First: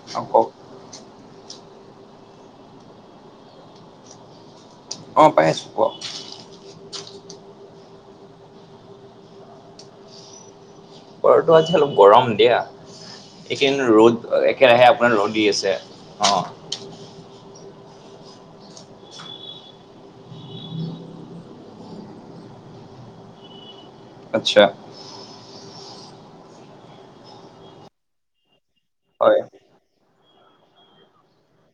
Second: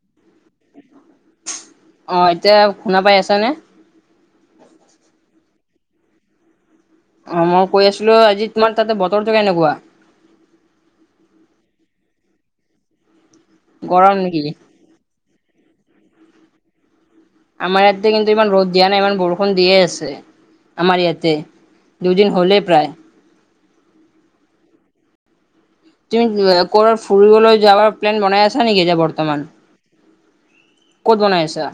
[unintelligible] অ এতিয়া শুনা পাই আছা নে? অ পাই আছোঁ, কোক। অ মই কৈ আছিলোঁ আজি তোমাৰ তাতে বতৰটো কেনেকুৱা? বতৰটো আজি অলপ গৰম দিয়া, এইদিন গৰম ৰ'দ নেকি? একেৰাহে মানে ৰ'দ দি আছে, অ'। আমাৰ ইয়াতে কিন্তু ইমান ৰ'দ দিয়া নাই ইমান বৰষুণ দিয়ে আছে। আমাৰ ইয়াতে দুইদিন হ'লেই প্ৰায়। আচ্ছা। তুমি ক'ৰবাত ফুৰিবলৈ যাবৰ প্লেন বনাই আছা নেকি এতিয়া হয় বৰ্তমান? ক'ত বনাই আছা?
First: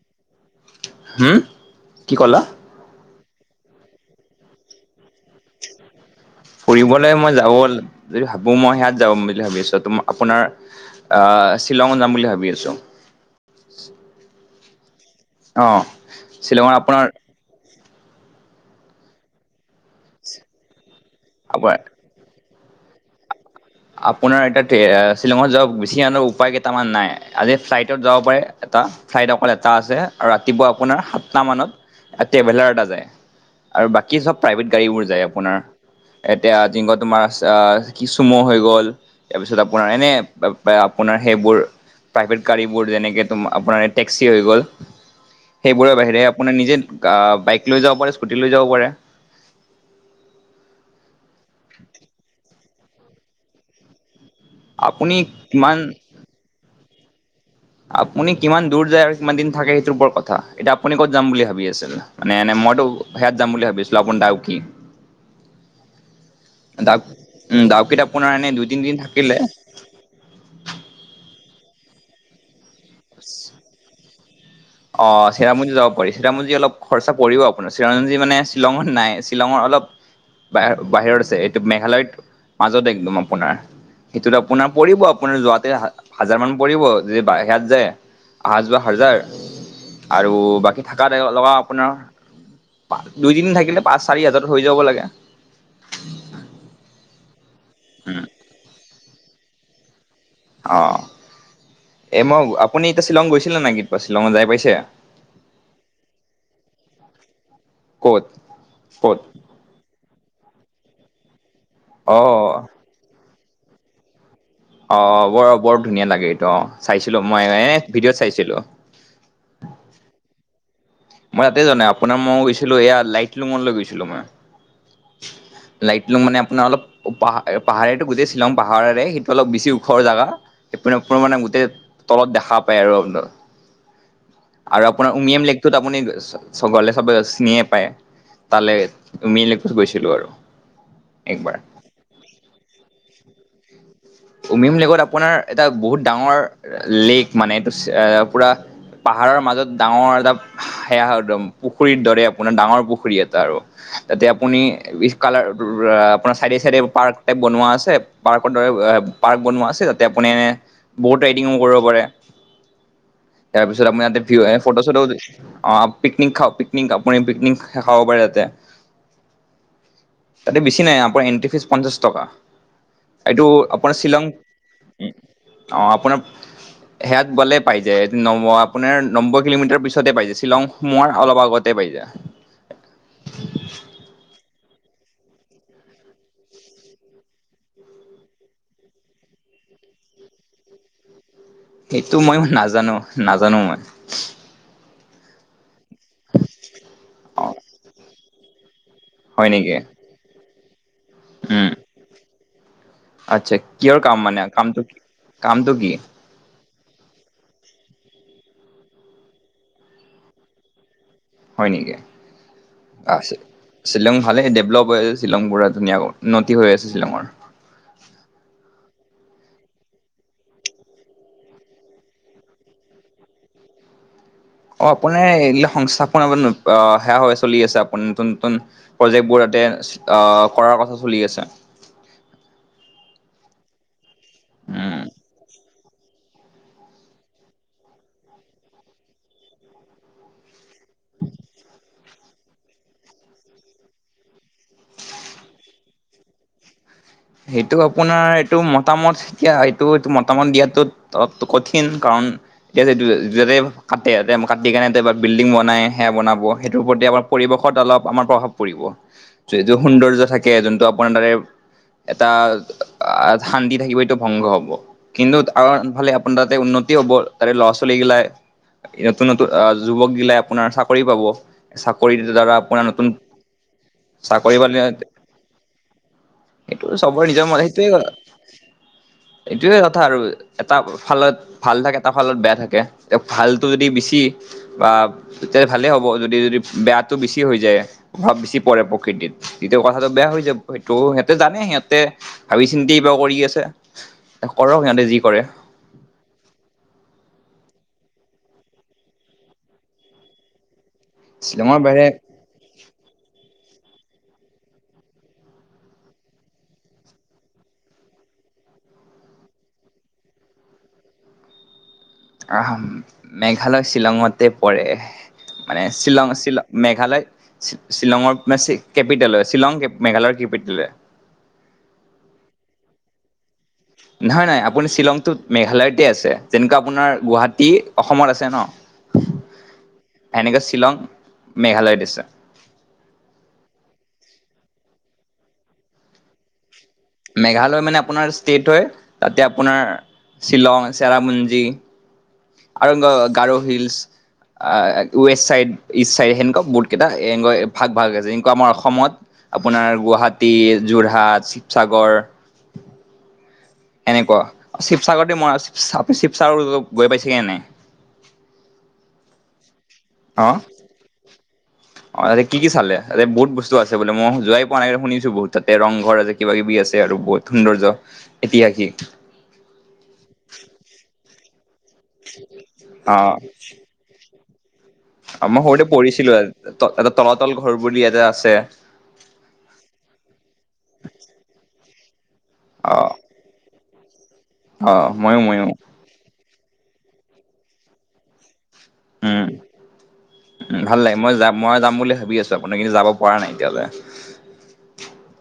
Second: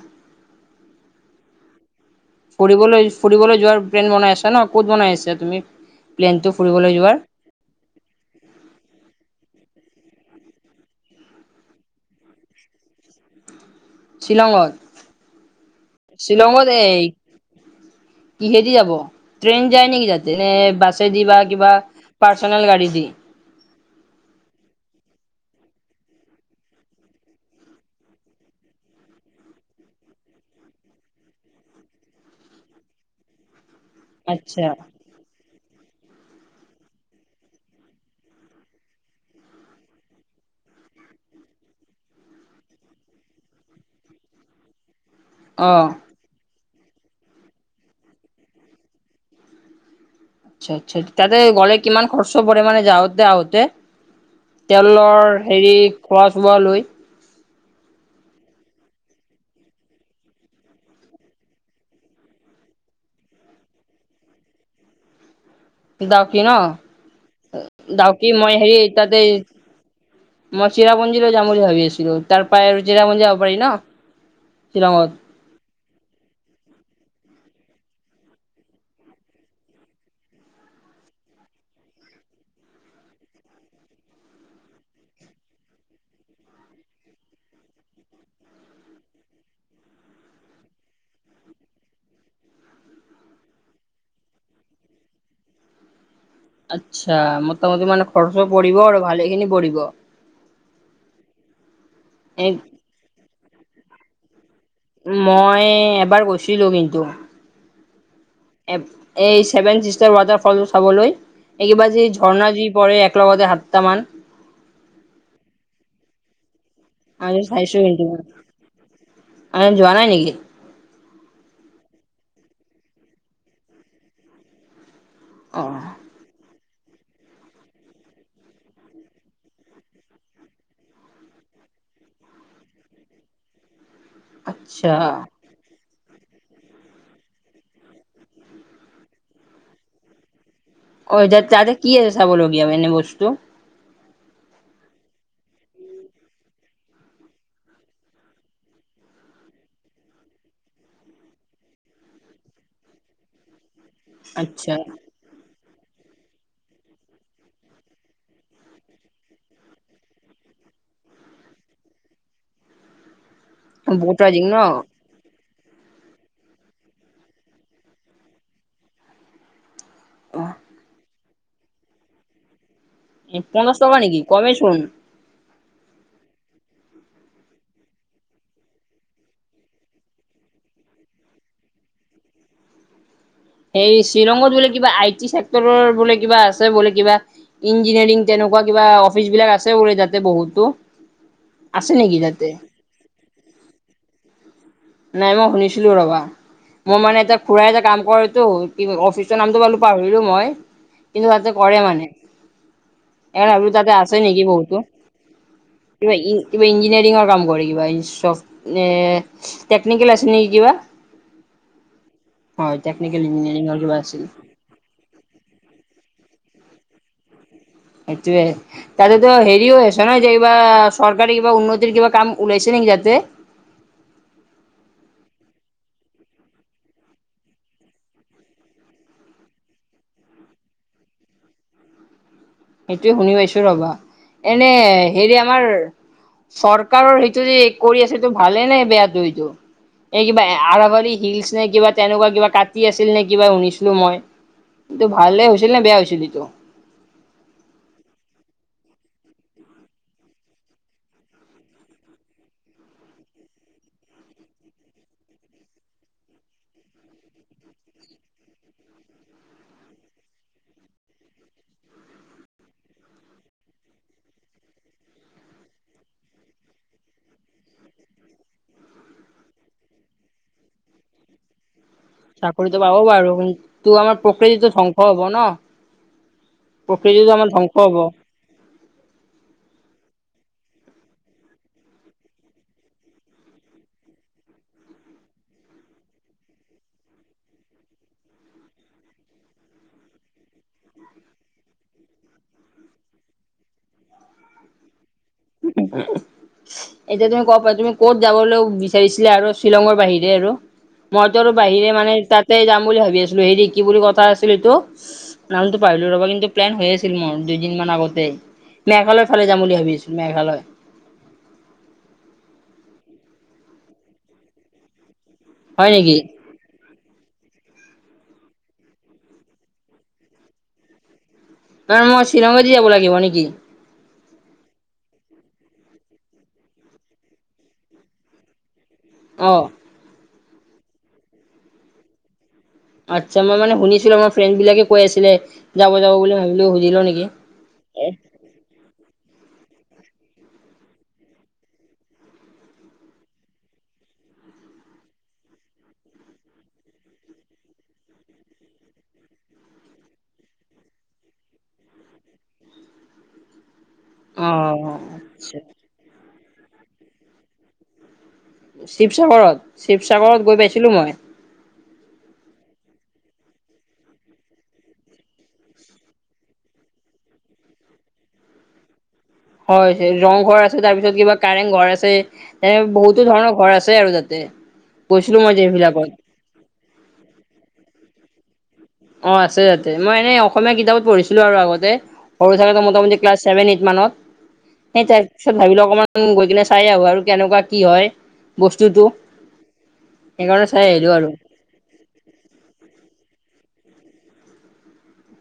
হুম, কি ক'লা? ফুৰিবলৈ-ফুৰিবলৈ যোৱাৰ প্লেন বনাই আছা ন, ক'ত বনাই আছা তুমি প্লেনটো যোৱাৰ ফুৰিবলৈ মই যাব লা যদি ভাবোঁ মই সেইয়াত যাম বুলি ভাৱি আছোঁ, তোমা-আপোনাৰ আ শ্বিলং যাম বুলি ভাৱি আছোঁ। শ্বিলঙত, অ শ্বিলঙত শ্বিলঙৰ এই আপোনাৰ কিহেদি যাব? ট্ৰেইন যায় নেকি তাতে? নে বাছেদি বা কিবা পাৰ্চনেল গাড়ী দি? আপোনাৰ এতিয়া এ শ্বিলঙত যাব বেছি এনেকৈ উপায় কেইটামান নাই, আজি ফ্লাইটত যাব পাৰে এটা চাইট অকল এটা আছে আৰু ৰাতিপুৱা আপোনাৰ সাতটা মানত ট্ৰেভেলাৰ এটা যায়। আৰু বাকী চব প্ৰাইভেট আচ্ছা। গাড়ীবোৰ যায় আপোনাৰ- এতিয়া যিংকত তোমাৰ আ-কি চুম' হৈ- গ'ল, তাৰপিছত আপোনাৰ এনে আপ-আপ-আপোনাৰ সেইবোৰ- প্ৰাইভেট গাড়ীবোৰ, যেনেকে তোমা-আপোনাৰ টেক্সি হৈ গ'ল। অ', সেইবোৰৰ বাহিৰে আপোনাৰ নিজে বাইক লৈও যাব পাৰে, স্কুটি লৈ যাব পাৰে। আচ্ছা আচ্ছা, তাতে গ'লে কিমান খৰচ পৰে মানে যাওঁতে আহোঁতে? আপুনি তেলৰ, হেৰি, কিমান খোৱা চোৱা লৈ? আপুনি কিমান দূৰ যায় আৰু কিমান দিন থাকে সেইটোৰ ওপৰত কথা, এতিয়া আপুনি ক'ত যাম বুলি ভাৱি দাদা? মানে এনে মইতো হেয়াত যাম বুলি ভাৱি আছিলোঁ, আপোনাৰ ডাউকী। [unintelligible] ডাউকী ন, ডাউ উম ডাউকিত ডাউকী আপোনাৰ এনে মই দুই হেৰি তিনিদিন থাকিলে তাতে- মই চেৰাপুঞ্জীলৈ যাম বুলি ভাৱি আছিলোঁ, তাৰ পৰাই আৰু চেৰাপুঞ্জী যাব পাৰি ন? শ্বিলঙত। অঁ চে- চেৰাপুঞ্জী যাব পাৰি, চেৰাপুঞ্জী অলপ খৰচা পৰিব আপোনাৰ, চেৰাপুঞ্জী মানে শ্বিলঙত নাই, শ্বিলঙৰ অলপ- বাহ-বাহিৰত আছে, এইটো মেঘালয়ত মাজতে একদম আপোনাৰ। সেইটোত আপোনাৰ পৰিব, আপোনাৰ যোৱাতে হাজ-হাজাৰ মান পৰিব, যে বাই হাত যে- অহা-যোৱা হাজাৰ- আৰু বাকী থাকাত লগা আপোনাৰ- পা-দুইদিন থাকিলে পাঁচ, চাৰি হাজাৰত হৈ যাব লাগে। আচ্ছা, মোটামুটি মানে খৰছো পৰিব আৰু ভালেখিনি পৰিব? অঁ এই মই এ আপুনি এতিয়া শ্বিলং গৈছিলে নাই, শ্বিলঙত যায় পাইছে? মই এবাৰ গৈছিলোঁ কিন্তু। ক'ত? ক'ত এই ছেভেন চিষ্টাৰ ৱাটাৰফলটো চাবলৈ- এই কিবা যে অ ঝৰ্ণা যে পৰে একে লগতে সাতটা মান। অঁ বৰ বৰ ধুনীয়া লাগে এইটো অঁ চাইছিলোঁ মই, এ ভিডিঅ'ত চাইছিলোঁ। মানে যোৱা নাই নেকি? মই তাতে যোৱা নাই, আপোনাৰ মই গৈছিলোঁ, এইয়া লাইটলুমলৈ গৈছিলোঁ মই, অ'। লাইট- লুম মানে আপোনাৰ অলপ পাহাৰ এ পাহাৰেতো গোটেই শ্বিলং পাহাৰৰে, সেইটো অলপ বেছি ওখৰ জাগা- আপোনাৰ আপোনাৰ মানে গোটেই তলত দেখা পায় ৰুমতো। [unintelligible] আৰু আপোনাৰ উমিয়ম লিক- কটোত আপুনি গ'লে চব চিনিয়ে পায়। তালৈ উমিলি- গৈছিলোঁ আৰু। অঁ' এতিয়া একবাৰ। তাতে কি চাবলগীয়া এনে বস্তু? উমিয়াম লেকত আপোনাৰ এটা বহুত ডাঙৰ লেক মানে এইটো এ পুৰা- পাহাৰৰ মাজত ডাঙৰ এটা সেয়া একদম পুখুৰীৰ দৰে আপোনাৰ ডাঙৰ পুখুৰী এটা আৰু। তাতে আপুনি আচ্ছা উত- কালাৰ চাইডে চাইডে পাৰ্ক টাইপ বনোৱা আছে পাৰ্কৰ দৰে- পাৰ্ক বনোৱা আছে তাতে আপুনি এনে ব'ট ৰাইডিংও কৰিব পাৰে। তাৰ পিছত আপুনি বহুত ইয়াতে ৰাইডিং ভিও ন এ ফটো চটো- অঁ' পিকনিক খাও পিকনিক আপুনি পিকনিক খাব পাৰে ইয়াতে। অহ, তাতে বেছি নাই আপোনাৰ এণ্ট্ৰি ফিজ পঞ্চাশ টকা। এ এইটো পঞ্চাশ আপো- মানে টকা নেকি শ্বিলং কমেই চোন অ আপোনাৰ- সেয়াত গ'লে পাই যায়। নম আপোনাৰ নব্বৈ কিলোমিটাৰ পিছতে পাই যায়। শ্বিলং সোমোৱাৰ অলপ আগতেই পাই যায়। এই শ্বিলঙত বোলে কিবা আই টি চছেক্টৰৰ বোলে কিবা আছে বোলে কিবা। ইঞ্জিনিয়াৰিং তেনেকুৱা কিবা অফিচ বিলাক আছে বোলে তাতে বহুতো। আছে সেইটো নেকি মই তাতে নাজানো নাজানো মই। নাই মই শুনিছিলো ৰ'বা, মই মানে এটা অ' খুৰা [unintelligible] কাম কৰেটো অফিচৰ হয় নামটো নেকি পালো পাহৰি [unintelligible] কিন্তু তাতে উম কৰে মানে। আচ্ছা [unintelligible] তাতে কিহৰ আছে কাম মানে নেকি বহুতো। কামটো কি কামটো কি কিবা ই কিবা ইঞ্জিনিয়াৰিঙৰ কাম কৰে কিবা। [unintelligible] নে টেকনিকেল আছে নেকি কিবা? হয় নেকি? হয় টেকনিকেল [unintelligible] ইঞ্জিনিয়াৰিঙৰ কিবা শ্বিলং আছিল ভালে ডেভলপ হৈ শ্বিলং পুৰা ধুনীয়া উন্নতি হৈ আছে শ্বিলঙৰ। সেইটোৱে। তাতেতো হেৰিও আছে ন যে এইবা চৰকাৰী উন্নতিৰ কিবা কাম নেকি তাতে? অ' আপোনাৰ [unintelligible] সংস্থাপনৰ সেয়া হৈ চলি আছে। আপোনাৰ নতুন নতুন প্ৰজেক্টবোৰ তাতে আ কৰাৰ কথা চলি আছে। সেইটোয়ে শুনি পাইছো ৰ'বা, এনে উম হেৰি আমাৰ চৰকাৰৰ সেইটো যে কৰি আছে ভালে নে বেয়াটো ইটো? এই কিবা আৰাবলী হিলছ নে কিবা তেনেকুৱা কিবা কাটি আছিল নে কিবা শুনিছিলো মই। [unintelligible] ভালে হেছিল নে বেয়া হৈছিল সিটো? সেইটো আপোনাৰ এইটো মতামত এতিয়া এইটো এইটো মতামত দিয়াটোত [unintelligible] কঠিন। কাৰণ এতিয়া [unintelligible] কাটে [unintelligible] কাটি কেনে [unintelligible] বিল্ডিং বনাই সেয়া বনাব সেইটোৰ প্ৰতি আমাৰ পৰিবেশত অলপ আমাৰ প্ৰভাৱ পৰিব, [unintelligible] সৌন্দৰ্য থাকে যোনটো আপোনাৰ দাৰে এটা আ -শান্তি থাকিব এইটো ভংগ হ'ব। কিন্তু আনফালে আপোনাৰ তাতে উন্নতি হ'ব। তাতে ল'ৰা ছোৱালী গিলাই [unintelligible] আ যুবক গিলাই আপোনাৰ চাকৰি পাব। চাকৰি দ্বাৰা চাকৰিটো আপোনাৰ পাব নতুন বাৰু কিন্তু আমাৰ চাকৰি প্ৰকৃতিটো [unintelligible] [unintelligible] ন সেইটো চবৰে প্ৰকৃতিটো নিজৰ আমাৰ মত, ধ্বংস হ'ব। সেইটোৱে এইটোৱে কথা আৰু এটা ফালত ভাল থাকে এটা ফালত বেয়া থাকে। এ ভালটো যদি বেছি বা [unintelligible] ভালেই হ'ব। যদি যদি বেয়াটো বেছি হৈ যায় প্ৰভাৱ বেছি পৰে প্ৰকৃতিত তেতিয়া কথাটো বেয়া হৈ যাব। সেইটো [unintelligible] সিহঁতে জানে, সিহঁতে ভাবি চিন্তি কিবা কৰি আছে কৰক সিহঁতে যি কৰে। [inaudible] এতিয়া তুমি ক'ব পাৰ তুমি ক'ত যাবলৈ বিচাৰিছিলা আৰু শ্বিলঙৰ বাহিৰে আৰু মইতো আৰু বাহিৰে মানে তাতে যাম বুলি ভাবি আছিলো হেৰি কি বুলি কথা আছিল এইটো নামতটো পাৰিলো ৰ'বা কিন্তু প্লেন হৈ আছিল মোৰ দুইদিন মমান আগতে মেঘালয় ফালে যাম বুলি ভাবি মেঘালয়। [unintelligible] মেঘালয় পৰে। মানে হয় নেকি? শ্বিলং শ্বিলং মেঘালয় শ্বিলঙৰ [unintelligible] কেপিটেল হয়, শ্বিলং মেঘালয়ৰ কেপিটেল [unintelligible] কাৰণ মই শ্বিলঙতদি যাব লাগিব নেকি? নহয় [unintelligible] আপুনি শ্বিলংটোত মেঘালয়তে আছে যেনেকুৱা আপোনাৰ গুৱাহাটী অসমত আছে ন। অ'। এনেকে শ্বিলং মেঘালয়ত আছে। আচ্ছা মই মানে শুনিছিলো আমাৰ ফ্ৰেণ্ড বিলাকে কৈ আছিলে যাব যাব বুলি ভাবিলো সুধিলো নেকি মেঘালয় মানে আপোনাৰ ষ্টেট হয় তাতে আপোনাৰ শ্বিলং চেৰাপুঞ্জী আৰুংগ Garo hills west side east side সেনেকুৱা বহুতকেইটা এনেকুৱা ভাগ ভাগ আছে এনেকুৱা আমাৰ অসমত আপোনাৰ গুৱাহাটী যোৰহাট শিৱসাগৰ অঁ এনেকুৱা শিৱসাগৰতে আচ্ছা মই শিৱসাগৰ শিৱসাগৰ গৈ পাইছেগৈ নাই শিৱসাগৰত শিৱসাগৰত অ গৈ পাইছিলো মই অ কি কি চালে বহুত বস্তু আছে বোলে মই যোৱাই পোৱা নাই শুনিছো বহুত তাতে ৰংঘৰ আছে কিবা কিবি আছে আৰু বহুত সৌন্দৰ্য ঐতিহাসিক হয় সেই ৰং ঘৰ আছে তাৰপিছত কিবা কাৰেংঘৰ আছে আছে অ বহুতো ধৰণৰ ঘৰ আছে আৰু তাতে গৈছিলো মই যিবিলাকত ত এটা তলাতল ঘৰ বুলি এটা আছে অ আছে তাতে মই এনেই অসমীয়া কিতাপত পঢ়িছিলোঁ আৰু আগতে সৰু থাকোতে অ মোটামুটি ক্লাছ ছেভেন এইট মানত অ সেই তাৰ ময়ো পিছত ময়ো ভাবি লও অকমান গৈ কিনে চাই আহো আৰু কেনেকুৱা কি হয় বস্তুটো উম সেইকাৰণে চাই ভাল আহিলোঁ লাগে মই আৰু যাম মই যাম বুলি ভাবি আছোঁ আপোনাৰ কিন্তু যাব পৰা নাই এতিয়ালৈ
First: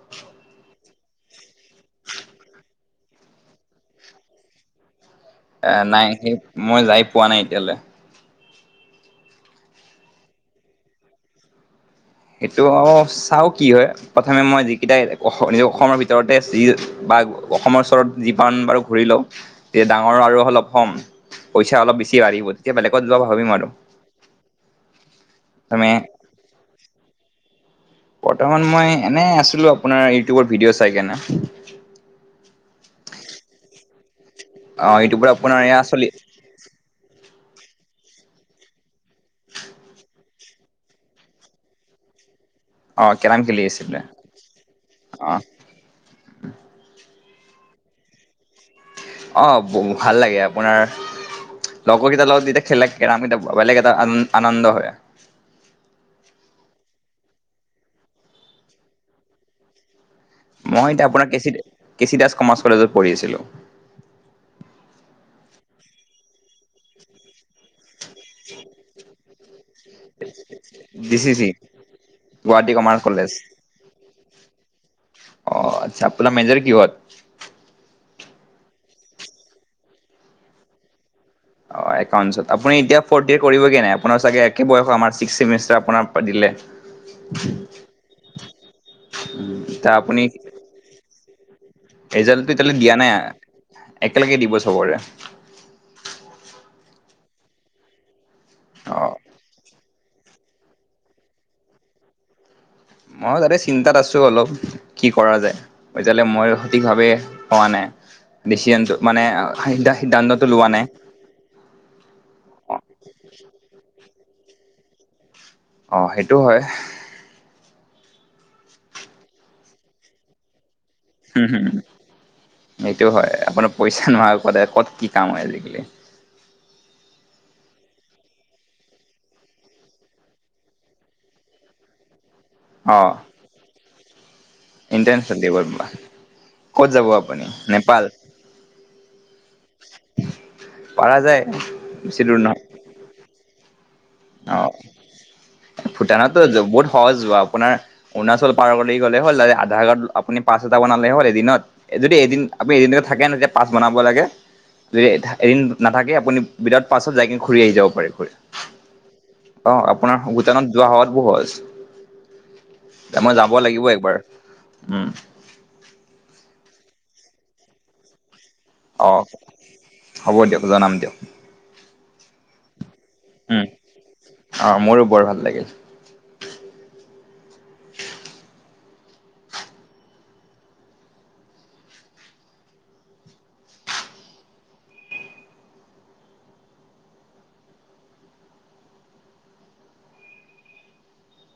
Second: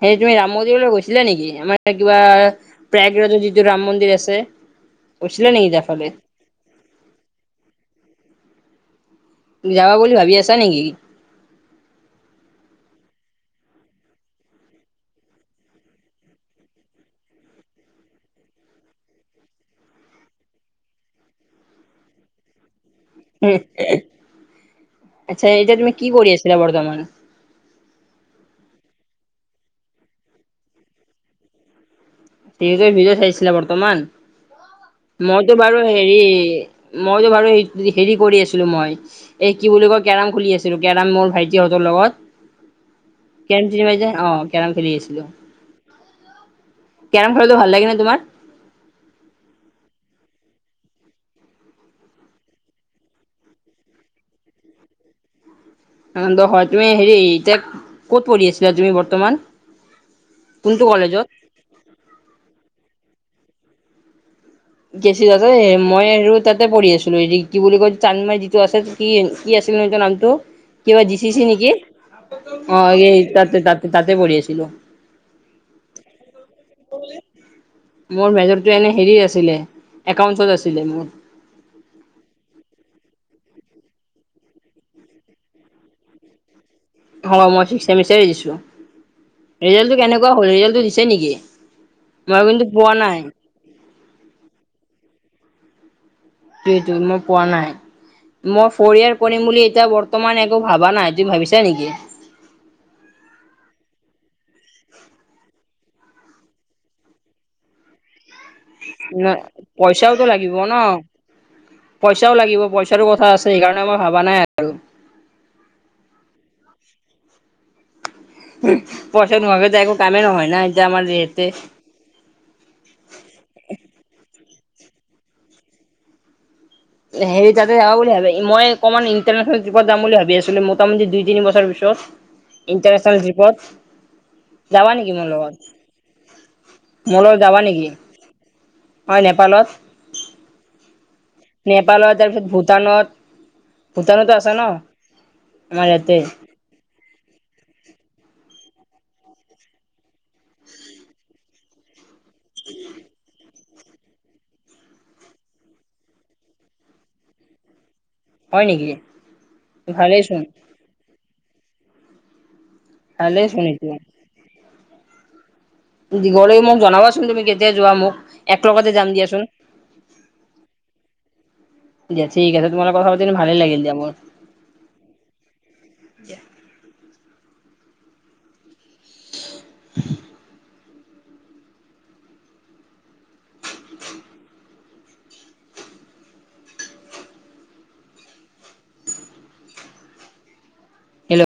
এই তুমি ৰাম মন্দিৰলৈ গৈছিলা নেকি আমাৰ কিবা প্ৰাগৰাইজত যিটো ৰাম মন্দিৰ আছে গৈছিলা নেকি এ তাৰফালে নাই সেই মই যাই পোৱা নাই এতিয়ালে যাবা বুলি ভাবি আছা নেকি সেইটো চাওঁ কি হয় প্ৰথমে মই যিকেইটাই অস অসমৰ ভিতৰতে আছে বা অসমৰ ওচৰত যিমান বাৰু ঘূৰি লওঁ তেতিয়া ডাঙৰ আৰু অলপ হম পইচা অলপ বেছি বাঢ়িব তেতিয়া বেলেগত যোৱা ভাব [unintelligible] আচ্ছা এতিয়া তুমি প্ৰথমে কি কৰি আছিলা বৰ্তমান বৰ্তমান মই এনেই আছিলো আপোনাৰ ইউটিউবত ভিডিঅ' চাই কেনে ইউটিউবত ভিডিঅ' চাইছিলা বৰ্তমান অ ইউটিউবত মইতো আপোনাৰ বাৰু এয়া চলি হেৰি মইতো বাৰু হেৰি কৰি আছিলো মই এই কি বুলি কয় কেৰাম খুলি আছিলো কেৰাম মোৰ ভাইটিহঁতৰ লগত অ কেৰাম খেলি কেৰম চিনি আছিলে পাই যে অ কেৰম খেলি আছিলো অ কেৰম খেলতো ভাল লাগে নে তোমাৰ অ ভাল লাগে আপোনাৰ লগৰ কেইটা লগত যেতিয়া খেলে কেৰম তেতিয়া বেলেগ এটা আন আনন্দ হয় আনন্দ হয় তুমি হেৰি এতিয়া ক'ত পঢ়ি আছিলা তুমি বৰ্তমান কোনটো মই এতিয়া কলেজত আপোনাৰ কে কেচি কে চি দাস কমাৰ্চ কলেজত পঢ়ি আছিলো কেচি দাস মই আৰু তাতে পঢ়ি আছিলো কি বুলি কয় চান্দমাৰী যিটো আছে যে কি কি আছিল এনেকে নামটো, কিবা জি চি দিচিচি চি নেকি গুৱাহাটী অ কমাৰ্চ এই কলেজ তাতে তাতে তাতে পঢ়ি আছিলো। অ আচ্ছা আপোনাৰ মেজৰ কিহত মোৰ মেজৰটো এনে হেৰি আছিলে, একাউণ্ট আছিলে মোৰ। অ একাউণ্টছত আপুনি এতিয়া ফ'ৰ্থ ইয়ে কৰিবগে নাই আপোনাৰ চাগে একে বয়সত আমাৰ ছিক্স চেমেষ্টাৰ আপোনাৰ দিলে। অ মই ছিক্স ছেমিষ্টাৰে দিছোঁ, এতিয়া ৰিজাল্টো আপুনি কেনেকুৱা হ'ল ৰিজাল্টো দিছে নকি? মই ৰিজাল্টটো কিন্তু এতিয়ালৈ পোৱা দিয়া নাই। একেলগে দিব চবৰে। সেইটোৱেটো মই পোৱা নাই, মই অ ফ'ৰ ইয়েৰ কৰিম বুলি এতিয়া বৰ্ত মান একো ভাবা নাই, তুমি ভাবিছা নেকি? মই তাতে চিন্তাত আছো অলপ, কি কৰা যায়। এতিয়াললে মই সঠিক ভাৱে পোৱা নাই। [unintelligible] মানে ন পইচাওতো সিদ্ধা-সিদ্ধান্তটো লাগিব লোৱা ন নাই। পইচাও লাগিব পইচাৰো কথা আছে সেইকাৰণে মই ভাবা নাই আৰু অ সেইটো হয়। পইচা নোহাৱাকে যে একো কামেই নহয় না। এতিয়া আমাৰ যিহেতে হুম হুম, সেইটো হয় আপোনাৰ পইচা নোহোৱাকে ক'ত কি কাম হয় আজিকালি। হেৰি তাতে মই অকণমান ইণ্টাৰনেশনেলট্ৰিপত যাম বুলি ভাবি আছিলো মোটামুটি দুই-তিনিছৰ পিছত। অ ইণ্টাৰনেচনেল ৰিপৰ্ট যাবা নেকি মোৰ ইণ্টাৰনেশ্যনেল লগত? ক'ত যাব মোৰ আপুনি যাবা নেকি? নেপাল? হয় নেপালত। পাৰা যায়। নেপালত বেছি দূৰ তাৰপিছত নহয় ভূটানত, ভূটানতো আছে অ ন আমাৰ ইয়াতে। [inaudible] সহজ যোৱা। আপোনাৰ অৰুণাচল পাৰ গ'লে হ'ল আধাৰ কাৰ্ড আপুনি পাছ এটা বনালে হ'ল এদিনত। যদি এদিন আপুনি এদিনক থাকে ন পাছ বনাব লাগে, যদি এদিন নাথাকে আপুনি উইদাউট পাছত যাই কিনে ঘূৰি আহি যাব ঘূৰি। হয় নেকি? অ ভালেই আপোনাৰ চোন, ভূটানত যোৱা সোৱাতো সহজ, মই ভালেই যাব চোন লাগিব এইটো। একবাৰ। উম। দীঘল মোক জনাবাচোন তুমি কেতিয়া যোৱা মোক। এক লগতে যাম অ দিয়াচোন। হ'ব দিয়ক, জনাম দিয়ক। দিয়া ঠিক আছে তোমৰ লগত কথা পাতি ভালে উম লাগিল দিয়া মোৰ। অ মোৰো বৰ ভাল লাগিল। [unintelligible] [inaudible]